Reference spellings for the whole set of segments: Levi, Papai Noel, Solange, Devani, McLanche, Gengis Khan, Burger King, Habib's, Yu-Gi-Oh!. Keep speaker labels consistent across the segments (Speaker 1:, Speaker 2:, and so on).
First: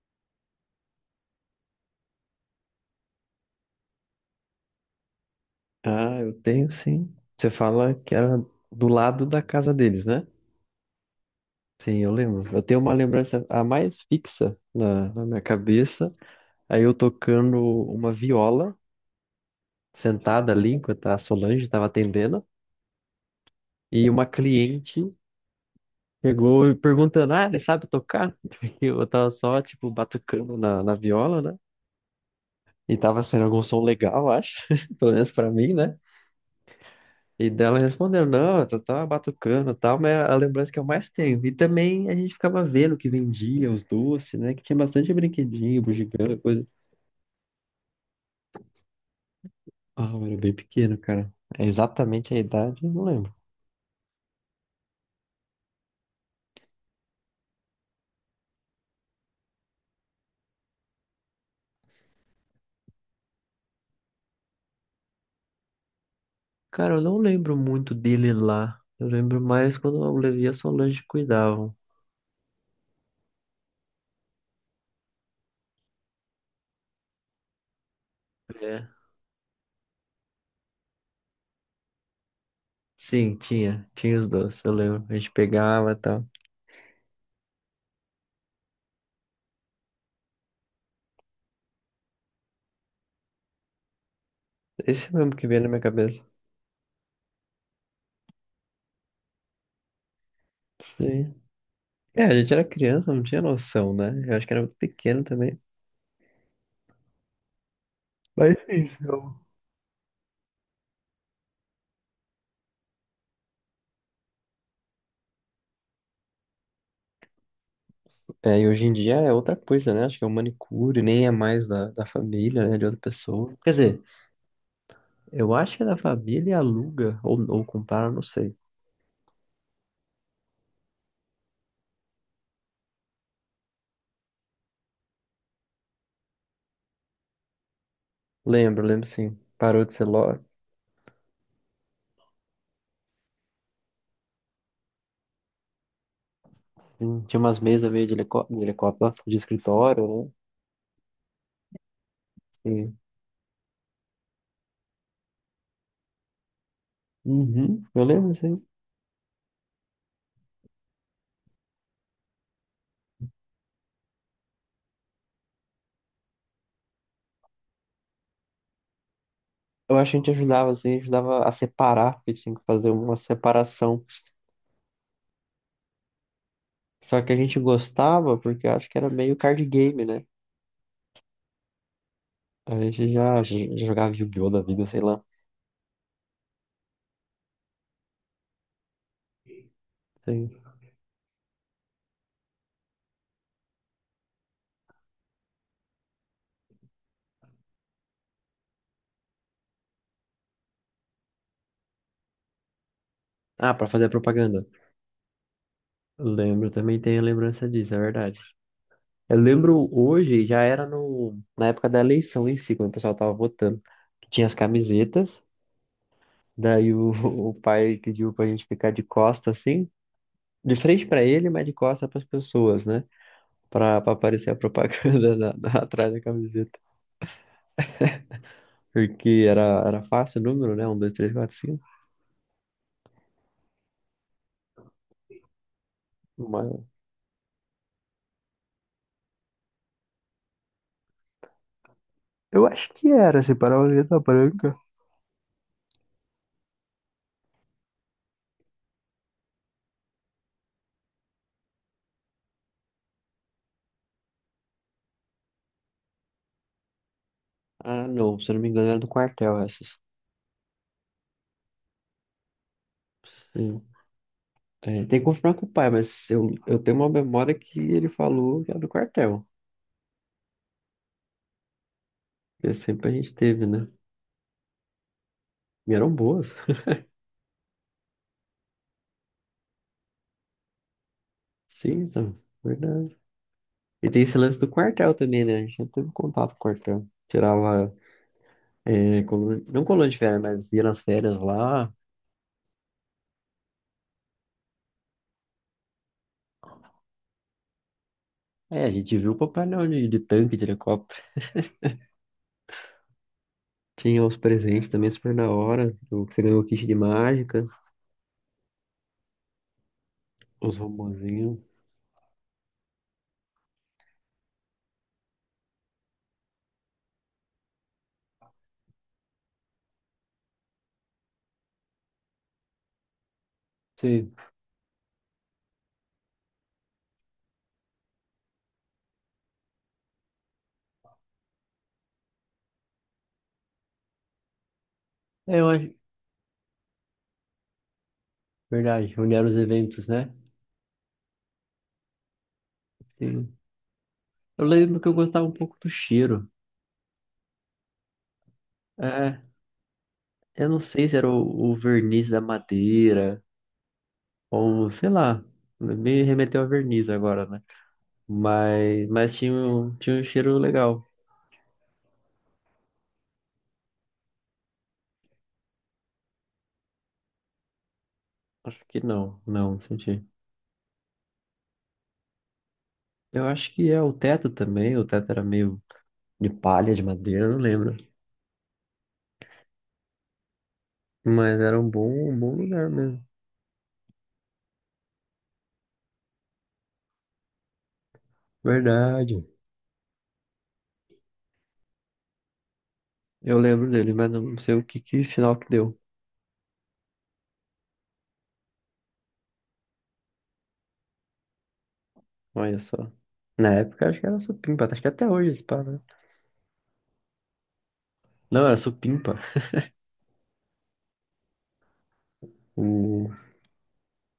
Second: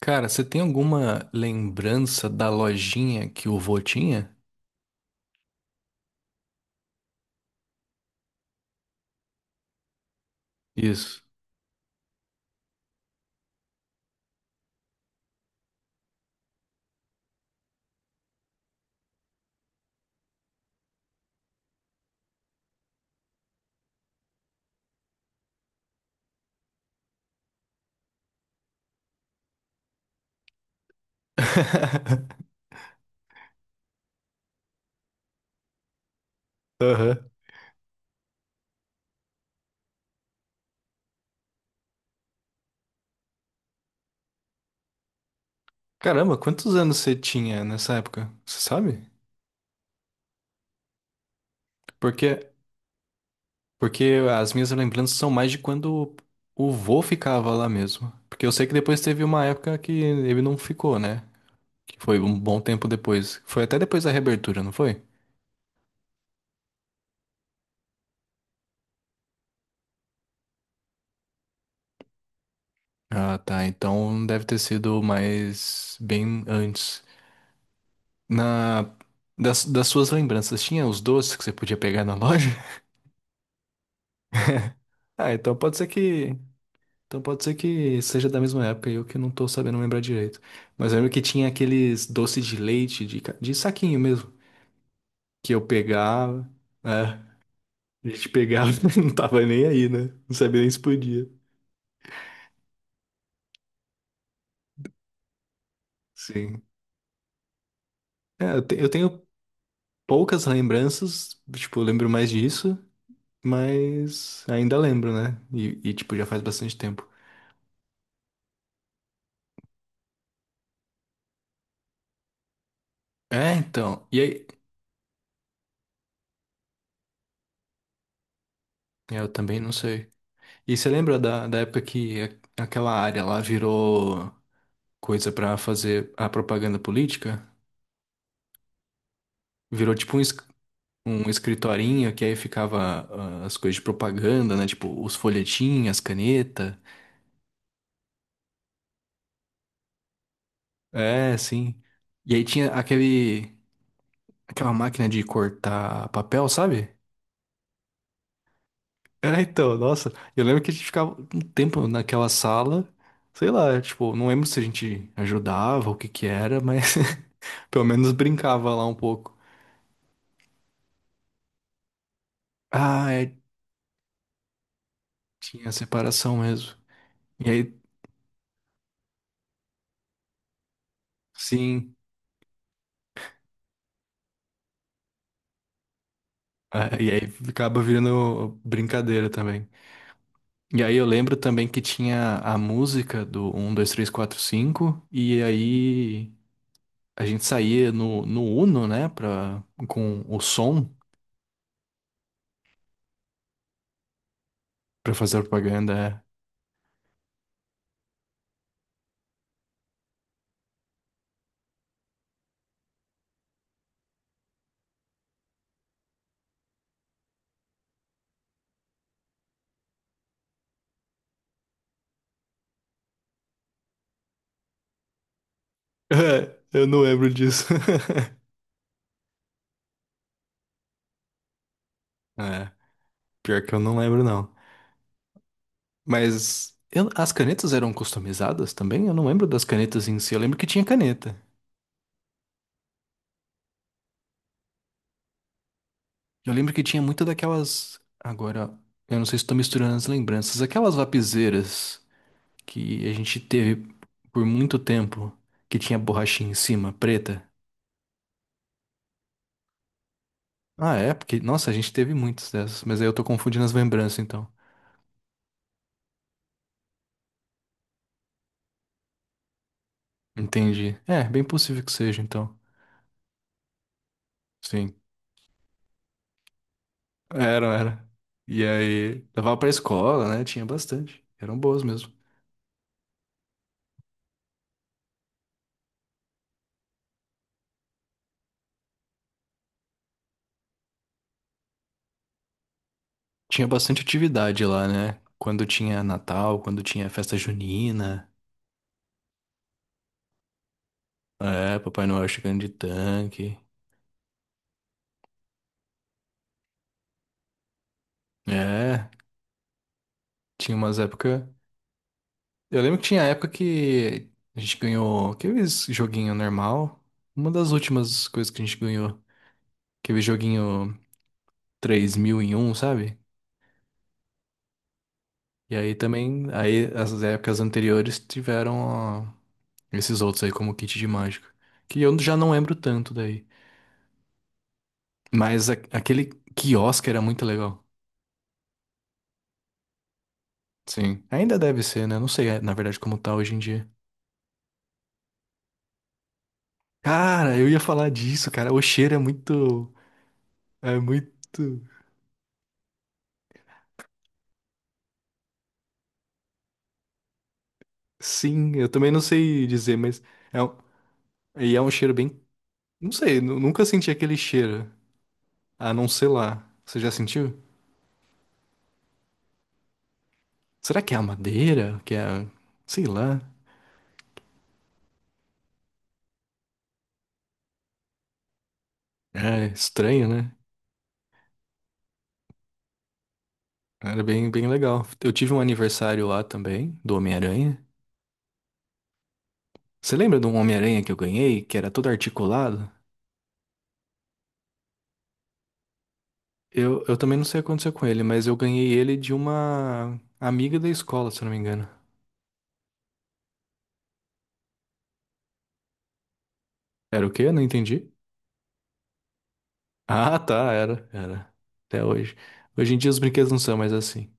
Speaker 1: Cara, você tem alguma lembrança da lojinha que o vô tinha?
Speaker 2: Ah, eu tenho sim. Você fala que era do lado da casa deles, né?
Speaker 1: Isso.
Speaker 2: Sim, eu lembro. Eu tenho uma lembrança a mais fixa na minha cabeça. Aí eu tocando uma viola, sentada ali, enquanto a Solange estava atendendo, e uma cliente chegou e perguntando: Ah, ele sabe tocar? Porque eu tava só, tipo, batucando na viola, né? E tava sendo algum som legal, eu acho. Pelo menos pra mim, né?
Speaker 1: Aham.
Speaker 2: E dela respondeu, não, eu só tava batucando e tal, mas é a lembrança que eu mais tenho. E também a gente ficava vendo o que vendia, os doces, né? Que tinha bastante brinquedinho, bugiganga,
Speaker 1: Caramba,
Speaker 2: coisa.
Speaker 1: quantos anos você tinha nessa época? Você sabe?
Speaker 2: Ah, eu era bem pequeno, cara. É exatamente a
Speaker 1: Porque,
Speaker 2: idade, eu não lembro.
Speaker 1: porque as minhas lembranças são mais de quando o vô ficava lá mesmo. Porque eu sei que depois teve uma época que ele não ficou, né? Que foi um bom tempo depois. Foi até depois da reabertura, não foi?
Speaker 2: Cara, eu não lembro muito dele lá. Eu lembro mais quando o Levi e a Solange cuidavam.
Speaker 1: Ah, tá. Então deve ter sido mais bem antes.
Speaker 2: É.
Speaker 1: Na, das suas lembranças, tinha os doces que você podia pegar na loja?
Speaker 2: Sim, tinha. Tinha os doces, eu lembro. A gente
Speaker 1: Ah, então pode ser
Speaker 2: pegava e tal.
Speaker 1: que. Então pode ser que seja da mesma época e eu que não tô sabendo lembrar direito. Mas eu lembro que tinha aqueles doces de leite, de, de saquinho mesmo,
Speaker 2: Esse mesmo que
Speaker 1: que
Speaker 2: veio
Speaker 1: eu
Speaker 2: na minha cabeça.
Speaker 1: pegava. É, a gente pegava, não tava nem aí, né? Não sabia nem se podia.
Speaker 2: Sim. É, a gente era criança, não tinha noção, né? Eu acho que era muito pequeno também.
Speaker 1: Sim.
Speaker 2: Mas é
Speaker 1: Eu
Speaker 2: isso.
Speaker 1: tenho poucas lembranças, tipo, eu lembro mais disso, mas ainda lembro, né? E tipo, já faz bastante tempo.
Speaker 2: É, e hoje em dia é outra coisa, né? Acho que é o manicure, nem é mais da família, né? De outra pessoa.
Speaker 1: É,
Speaker 2: Quer dizer,
Speaker 1: então. E aí,
Speaker 2: eu acho que é da família e aluga, ou compara, não sei.
Speaker 1: é, eu também não sei. E você lembra da, da época que aquela área lá virou coisa pra fazer a propaganda política?
Speaker 2: Lembro, lembro sim. Parou de
Speaker 1: Virou
Speaker 2: ser
Speaker 1: tipo um,
Speaker 2: loja.
Speaker 1: um escritorinho que aí ficava as coisas de propaganda, né? Tipo os folhetinhos, as canetas.
Speaker 2: Hum. Tinha umas mesas meio de de helicóptero, né? De escritório, né?
Speaker 1: É, sim. E aí tinha
Speaker 2: Sim.
Speaker 1: aquele, aquela máquina de cortar papel, sabe?
Speaker 2: Uhum, eu lembro sim.
Speaker 1: É, então, nossa, eu lembro que a gente ficava um tempo naquela sala, sei lá, tipo, não lembro se a gente ajudava, o que que era, mas pelo menos brincava lá um pouco.
Speaker 2: Eu acho que a gente ajudava, assim, ajudava a separar, porque tinha que fazer
Speaker 1: Ah,
Speaker 2: uma
Speaker 1: é,
Speaker 2: separação.
Speaker 1: tinha separação mesmo.
Speaker 2: Só que a
Speaker 1: E
Speaker 2: gente
Speaker 1: aí,
Speaker 2: gostava, porque eu acho que era meio card game, né?
Speaker 1: sim,
Speaker 2: A gente já jogava Yu-Gi-Oh! Da vida, sei lá.
Speaker 1: é, e aí acaba virando brincadeira também.
Speaker 2: Sim.
Speaker 1: E aí eu lembro também que tinha a música do um, 2, 3, 4, 5. E aí a gente saía no Uno, né, pra, com o som
Speaker 2: Ah, pra fazer propaganda.
Speaker 1: pra fazer a propaganda. É.
Speaker 2: Lembro, também tenho lembrança disso, é verdade. Eu lembro hoje, já era no, na época da eleição em si, quando o pessoal tava votando, que tinha as camisetas, daí o, o pai pediu pra gente ficar de costa assim, de frente pra ele, mas de costa pras pessoas, né? Pra aparecer a propaganda atrás da
Speaker 1: É,
Speaker 2: camiseta.
Speaker 1: eu não lembro disso.
Speaker 2: Porque era fácil o número, né? Um, dois, três, quatro, cinco.
Speaker 1: É, pior que eu não lembro, não.
Speaker 2: Mas...
Speaker 1: As canetas eram customizadas também? Eu não lembro das canetas em si. Eu lembro que tinha caneta.
Speaker 2: eu acho que era, se parar uma letra branca.
Speaker 1: Eu lembro que tinha muita daquelas. Agora, eu não sei se estou misturando as lembranças. Aquelas lapiseiras que a gente teve por muito tempo, que tinha borrachinha em cima, preta.
Speaker 2: Ah, não, se eu não me engano, era do quartel essas.
Speaker 1: Ah, é? Porque, nossa, a gente teve muitas dessas. Mas aí eu tô confundindo as
Speaker 2: Sim.
Speaker 1: lembranças, então.
Speaker 2: É, tem que confirmar com o pai, mas eu tenho uma memória que ele falou que era do quartel.
Speaker 1: Entendi. É, bem possível que seja, então.
Speaker 2: Que sempre a gente teve, né?
Speaker 1: Sim.
Speaker 2: E eram boas.
Speaker 1: Era, era. E aí, levava pra escola, né? Tinha bastante. Eram boas
Speaker 2: Sim,
Speaker 1: mesmo.
Speaker 2: então, verdade. E tem esse lance do quartel também, né? A gente sempre teve contato com o quartel. Tirava, é, não coluna de férias, mas ia nas férias lá.
Speaker 1: Tinha bastante atividade lá, né? Quando tinha Natal, quando tinha festa junina.
Speaker 2: É, a gente viu o Papai Noel de tanque, de helicóptero.
Speaker 1: É, Papai Noel chegando de tanque.
Speaker 2: Tinha os presentes também super da hora. O que você ganhou o kit de mágica,
Speaker 1: É, tinha
Speaker 2: os
Speaker 1: umas épocas.
Speaker 2: robozinhos.
Speaker 1: Eu lembro que tinha época que a gente ganhou aqueles joguinho normal. Uma das últimas coisas que a gente ganhou. Aquele joguinho 3000 em 1, sabe?
Speaker 2: Sim.
Speaker 1: E aí também, aí as épocas anteriores tiveram. Esses outros aí, como o kit de mágica. Que eu já não lembro tanto daí.
Speaker 2: É, eu acho,
Speaker 1: Aquele quiosque era muito legal.
Speaker 2: verdade, onde eram os eventos, né?
Speaker 1: Sim. Ainda deve ser, né? Não sei, é, na verdade, como tá hoje
Speaker 2: Sim.
Speaker 1: em dia.
Speaker 2: Eu lembro que eu gostava um pouco do cheiro.
Speaker 1: Cara, eu ia falar disso, cara. O cheiro é
Speaker 2: É,
Speaker 1: muito.
Speaker 2: eu não
Speaker 1: É
Speaker 2: sei se era
Speaker 1: muito.
Speaker 2: o verniz da madeira, ou sei lá, me remeteu a verniz agora, né?
Speaker 1: Sim, eu
Speaker 2: Mas,
Speaker 1: também não
Speaker 2: mas tinha,
Speaker 1: sei dizer,
Speaker 2: tinha
Speaker 1: mas.
Speaker 2: um cheiro
Speaker 1: É um...
Speaker 2: legal.
Speaker 1: E é um cheiro bem. Não sei, nunca senti aquele cheiro. A não ser lá. Você já sentiu?
Speaker 2: Acho que não, não senti.
Speaker 1: Será que é a madeira? Que é. Sei lá.
Speaker 2: Eu acho que é o teto também, o teto era meio de palha, de madeira, eu não lembro.
Speaker 1: É estranho, né?
Speaker 2: Mas era um bom lugar mesmo.
Speaker 1: Era bem, bem legal. Eu tive um aniversário lá também, do Homem-Aranha.
Speaker 2: Verdade.
Speaker 1: Você lembra de um Homem-Aranha que eu ganhei, que era todo articulado?
Speaker 2: Eu lembro dele, mas não sei o que, que final que deu.
Speaker 1: Eu também não sei o que aconteceu com ele, mas eu ganhei ele de uma amiga da escola, se eu não me engano.
Speaker 2: Olha só. Na época acho que era supimpa, acho que até hoje esse pá, né?
Speaker 1: Era o quê? Eu não entendi.
Speaker 2: Não, era supimpa.
Speaker 1: Ah, tá, era, era. Até hoje. Hoje em dia os
Speaker 2: O...
Speaker 1: brinquedos não são mais assim.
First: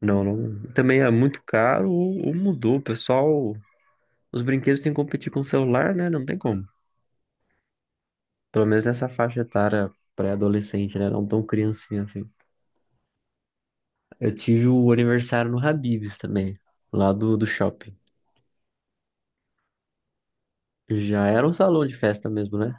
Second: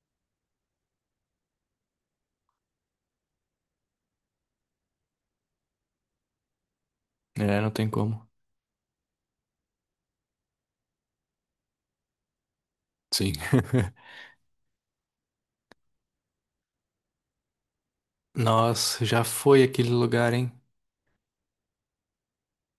Speaker 2: não, não. Também é muito caro ou mudou. O pessoal, os brinquedos têm que competir com o celular, né? Não tem como.
Speaker 1: É, não tem como.
Speaker 2: Pelo menos nessa faixa etária pré-adolescente, né? Não tão criancinha assim.
Speaker 1: Sim.
Speaker 2: Eu tive o aniversário no Habib's também, lá do shopping.
Speaker 1: Nossa, já foi aquele lugar, hein?
Speaker 2: Já era um salão de festa mesmo, né?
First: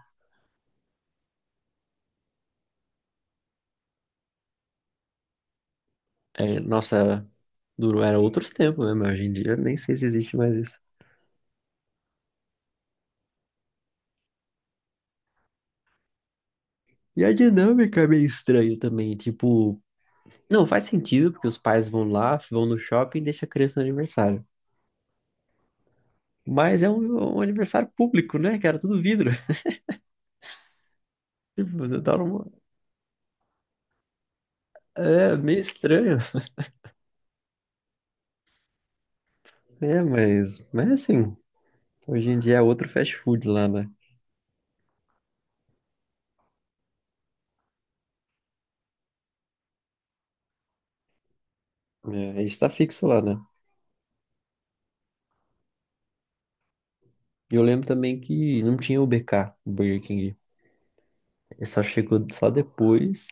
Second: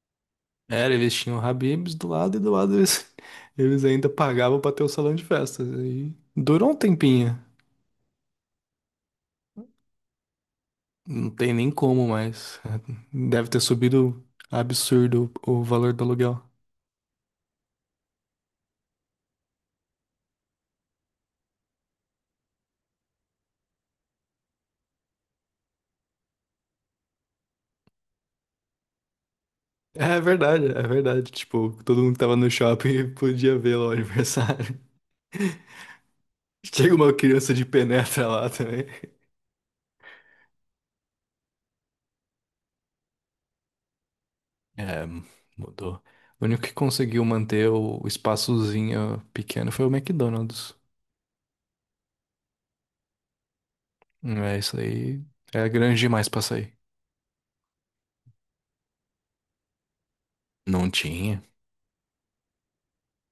Speaker 1: Era, eles tinham o Habib's do lado e do lado eles, eles ainda pagavam pra ter o salão de festas. E
Speaker 2: É,
Speaker 1: durou um
Speaker 2: nossa, era,
Speaker 1: tempinho.
Speaker 2: durou, era outros tempos mesmo. Hoje em dia nem sei se existe mais isso.
Speaker 1: Não tem nem como mais. Deve ter subido absurdo o valor do aluguel.
Speaker 2: E a dinâmica é meio estranha também. Tipo, não faz sentido, porque os pais vão lá, vão no shopping e deixam a criança no aniversário. Mas é um, um aniversário público, né, cara? Tudo vidro.
Speaker 1: É verdade, é verdade. Tipo,
Speaker 2: Tipo, você
Speaker 1: todo mundo
Speaker 2: tá
Speaker 1: que tava
Speaker 2: numa...
Speaker 1: no shopping podia ver lá o aniversário.
Speaker 2: é meio estranho.
Speaker 1: Chega uma criança de penetra lá também.
Speaker 2: É, mas assim, hoje em dia é outro fast food lá, né?
Speaker 1: É, mudou. O único que conseguiu manter o espaçozinho pequeno foi o McDonald's.
Speaker 2: É, está fixo lá, né?
Speaker 1: É, isso aí é grande demais pra sair.
Speaker 2: E eu lembro também que não tinha o BK, o Burger King.
Speaker 1: Não tinha.
Speaker 2: Ele só chegou só depois.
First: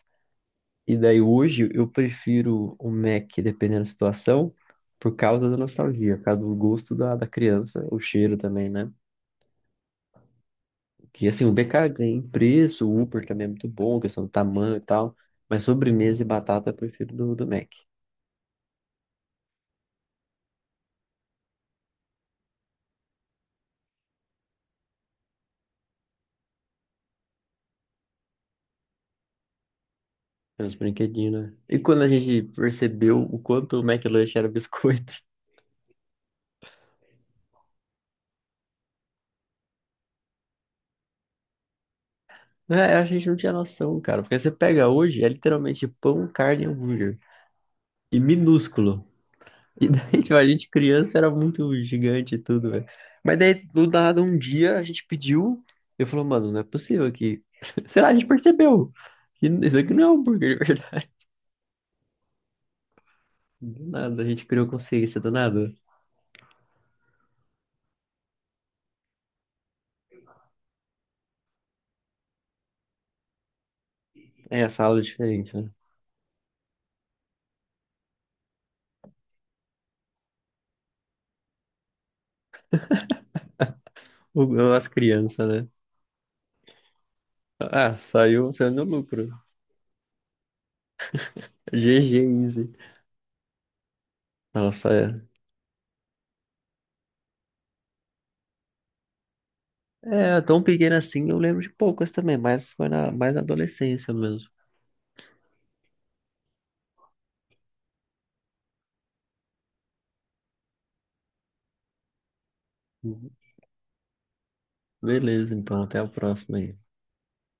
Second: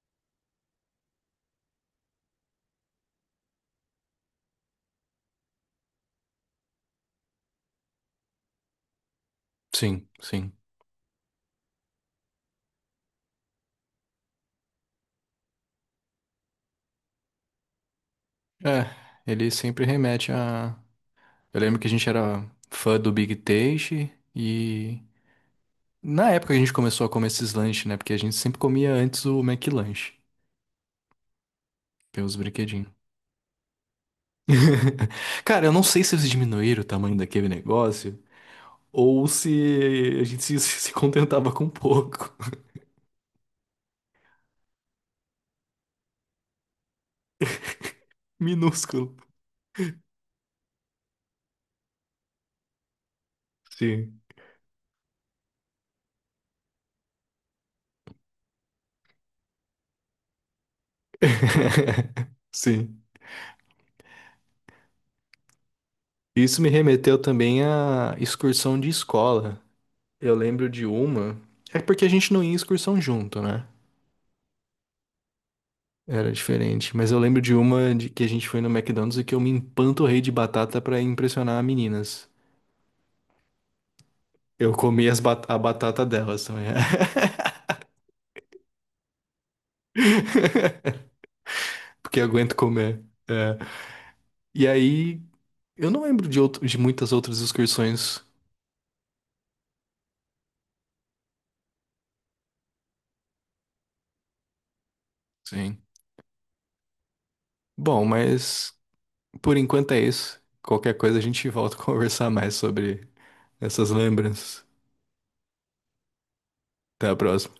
Speaker 2: E daí hoje eu prefiro o Mac, dependendo da situação, por causa da nostalgia, por causa do gosto da criança, o cheiro também, né?
Speaker 1: Sim, sim.
Speaker 2: Que assim, o BK ganha em preço, o Upper também é muito bom, questão do tamanho e tal. Mas sobremesa e batata eu prefiro do Mac.
Speaker 1: É, ele sempre remete a eu lembro que a gente era fã do Big Taste. E na época a gente começou a comer esses lanches, né? Porque a gente sempre comia antes o McLanche,
Speaker 2: É uns brinquedinhos, né? E quando a
Speaker 1: que é os
Speaker 2: gente
Speaker 1: brinquedinhos.
Speaker 2: percebeu o quanto o McLanche era biscoito,
Speaker 1: Cara, eu não sei se eles diminuíram o tamanho daquele negócio ou se a gente se contentava com pouco.
Speaker 2: né? A gente não tinha noção, cara. Porque você pega hoje, é literalmente pão, carne e hambúrguer. E minúsculo.
Speaker 1: Minúsculo.
Speaker 2: E daí, tipo, a gente criança era muito gigante e tudo, velho. Mas daí, do
Speaker 1: Sim.
Speaker 2: nada, um dia a gente pediu. Eu falei, mano, não é possível que. Sei lá, a gente percebeu. Que isso aqui não é hambúrguer.
Speaker 1: Sim.
Speaker 2: Do nada, a gente criou consciência, do nada.
Speaker 1: Isso me remeteu também à excursão de escola. Eu lembro de uma. É porque a gente não ia em excursão junto, né?
Speaker 2: É, essa aula é diferente, né?
Speaker 1: Era diferente. Mas eu lembro de uma de que a gente foi no McDonald's e que eu me empanturrei de batata pra impressionar as meninas. Eu
Speaker 2: As
Speaker 1: comi as
Speaker 2: crianças,
Speaker 1: a
Speaker 2: né?
Speaker 1: batata delas também.
Speaker 2: Ah, saiu, saiu no lucro. GG,
Speaker 1: Porque eu aguento
Speaker 2: easy.
Speaker 1: comer. É. E
Speaker 2: Nossa,
Speaker 1: aí,
Speaker 2: é.
Speaker 1: eu não lembro de, outro, de muitas outras excursões.
Speaker 2: É, tão pequena assim, eu lembro de poucas também, mas foi na, mais na adolescência mesmo.
Speaker 1: Sim. Bom, mas por enquanto é isso. Qualquer coisa a gente volta a conversar mais sobre
Speaker 2: Uhum.
Speaker 1: essas lembranças.
Speaker 2: Beleza, então, até a próxima aí.
Speaker 1: Até a próxima.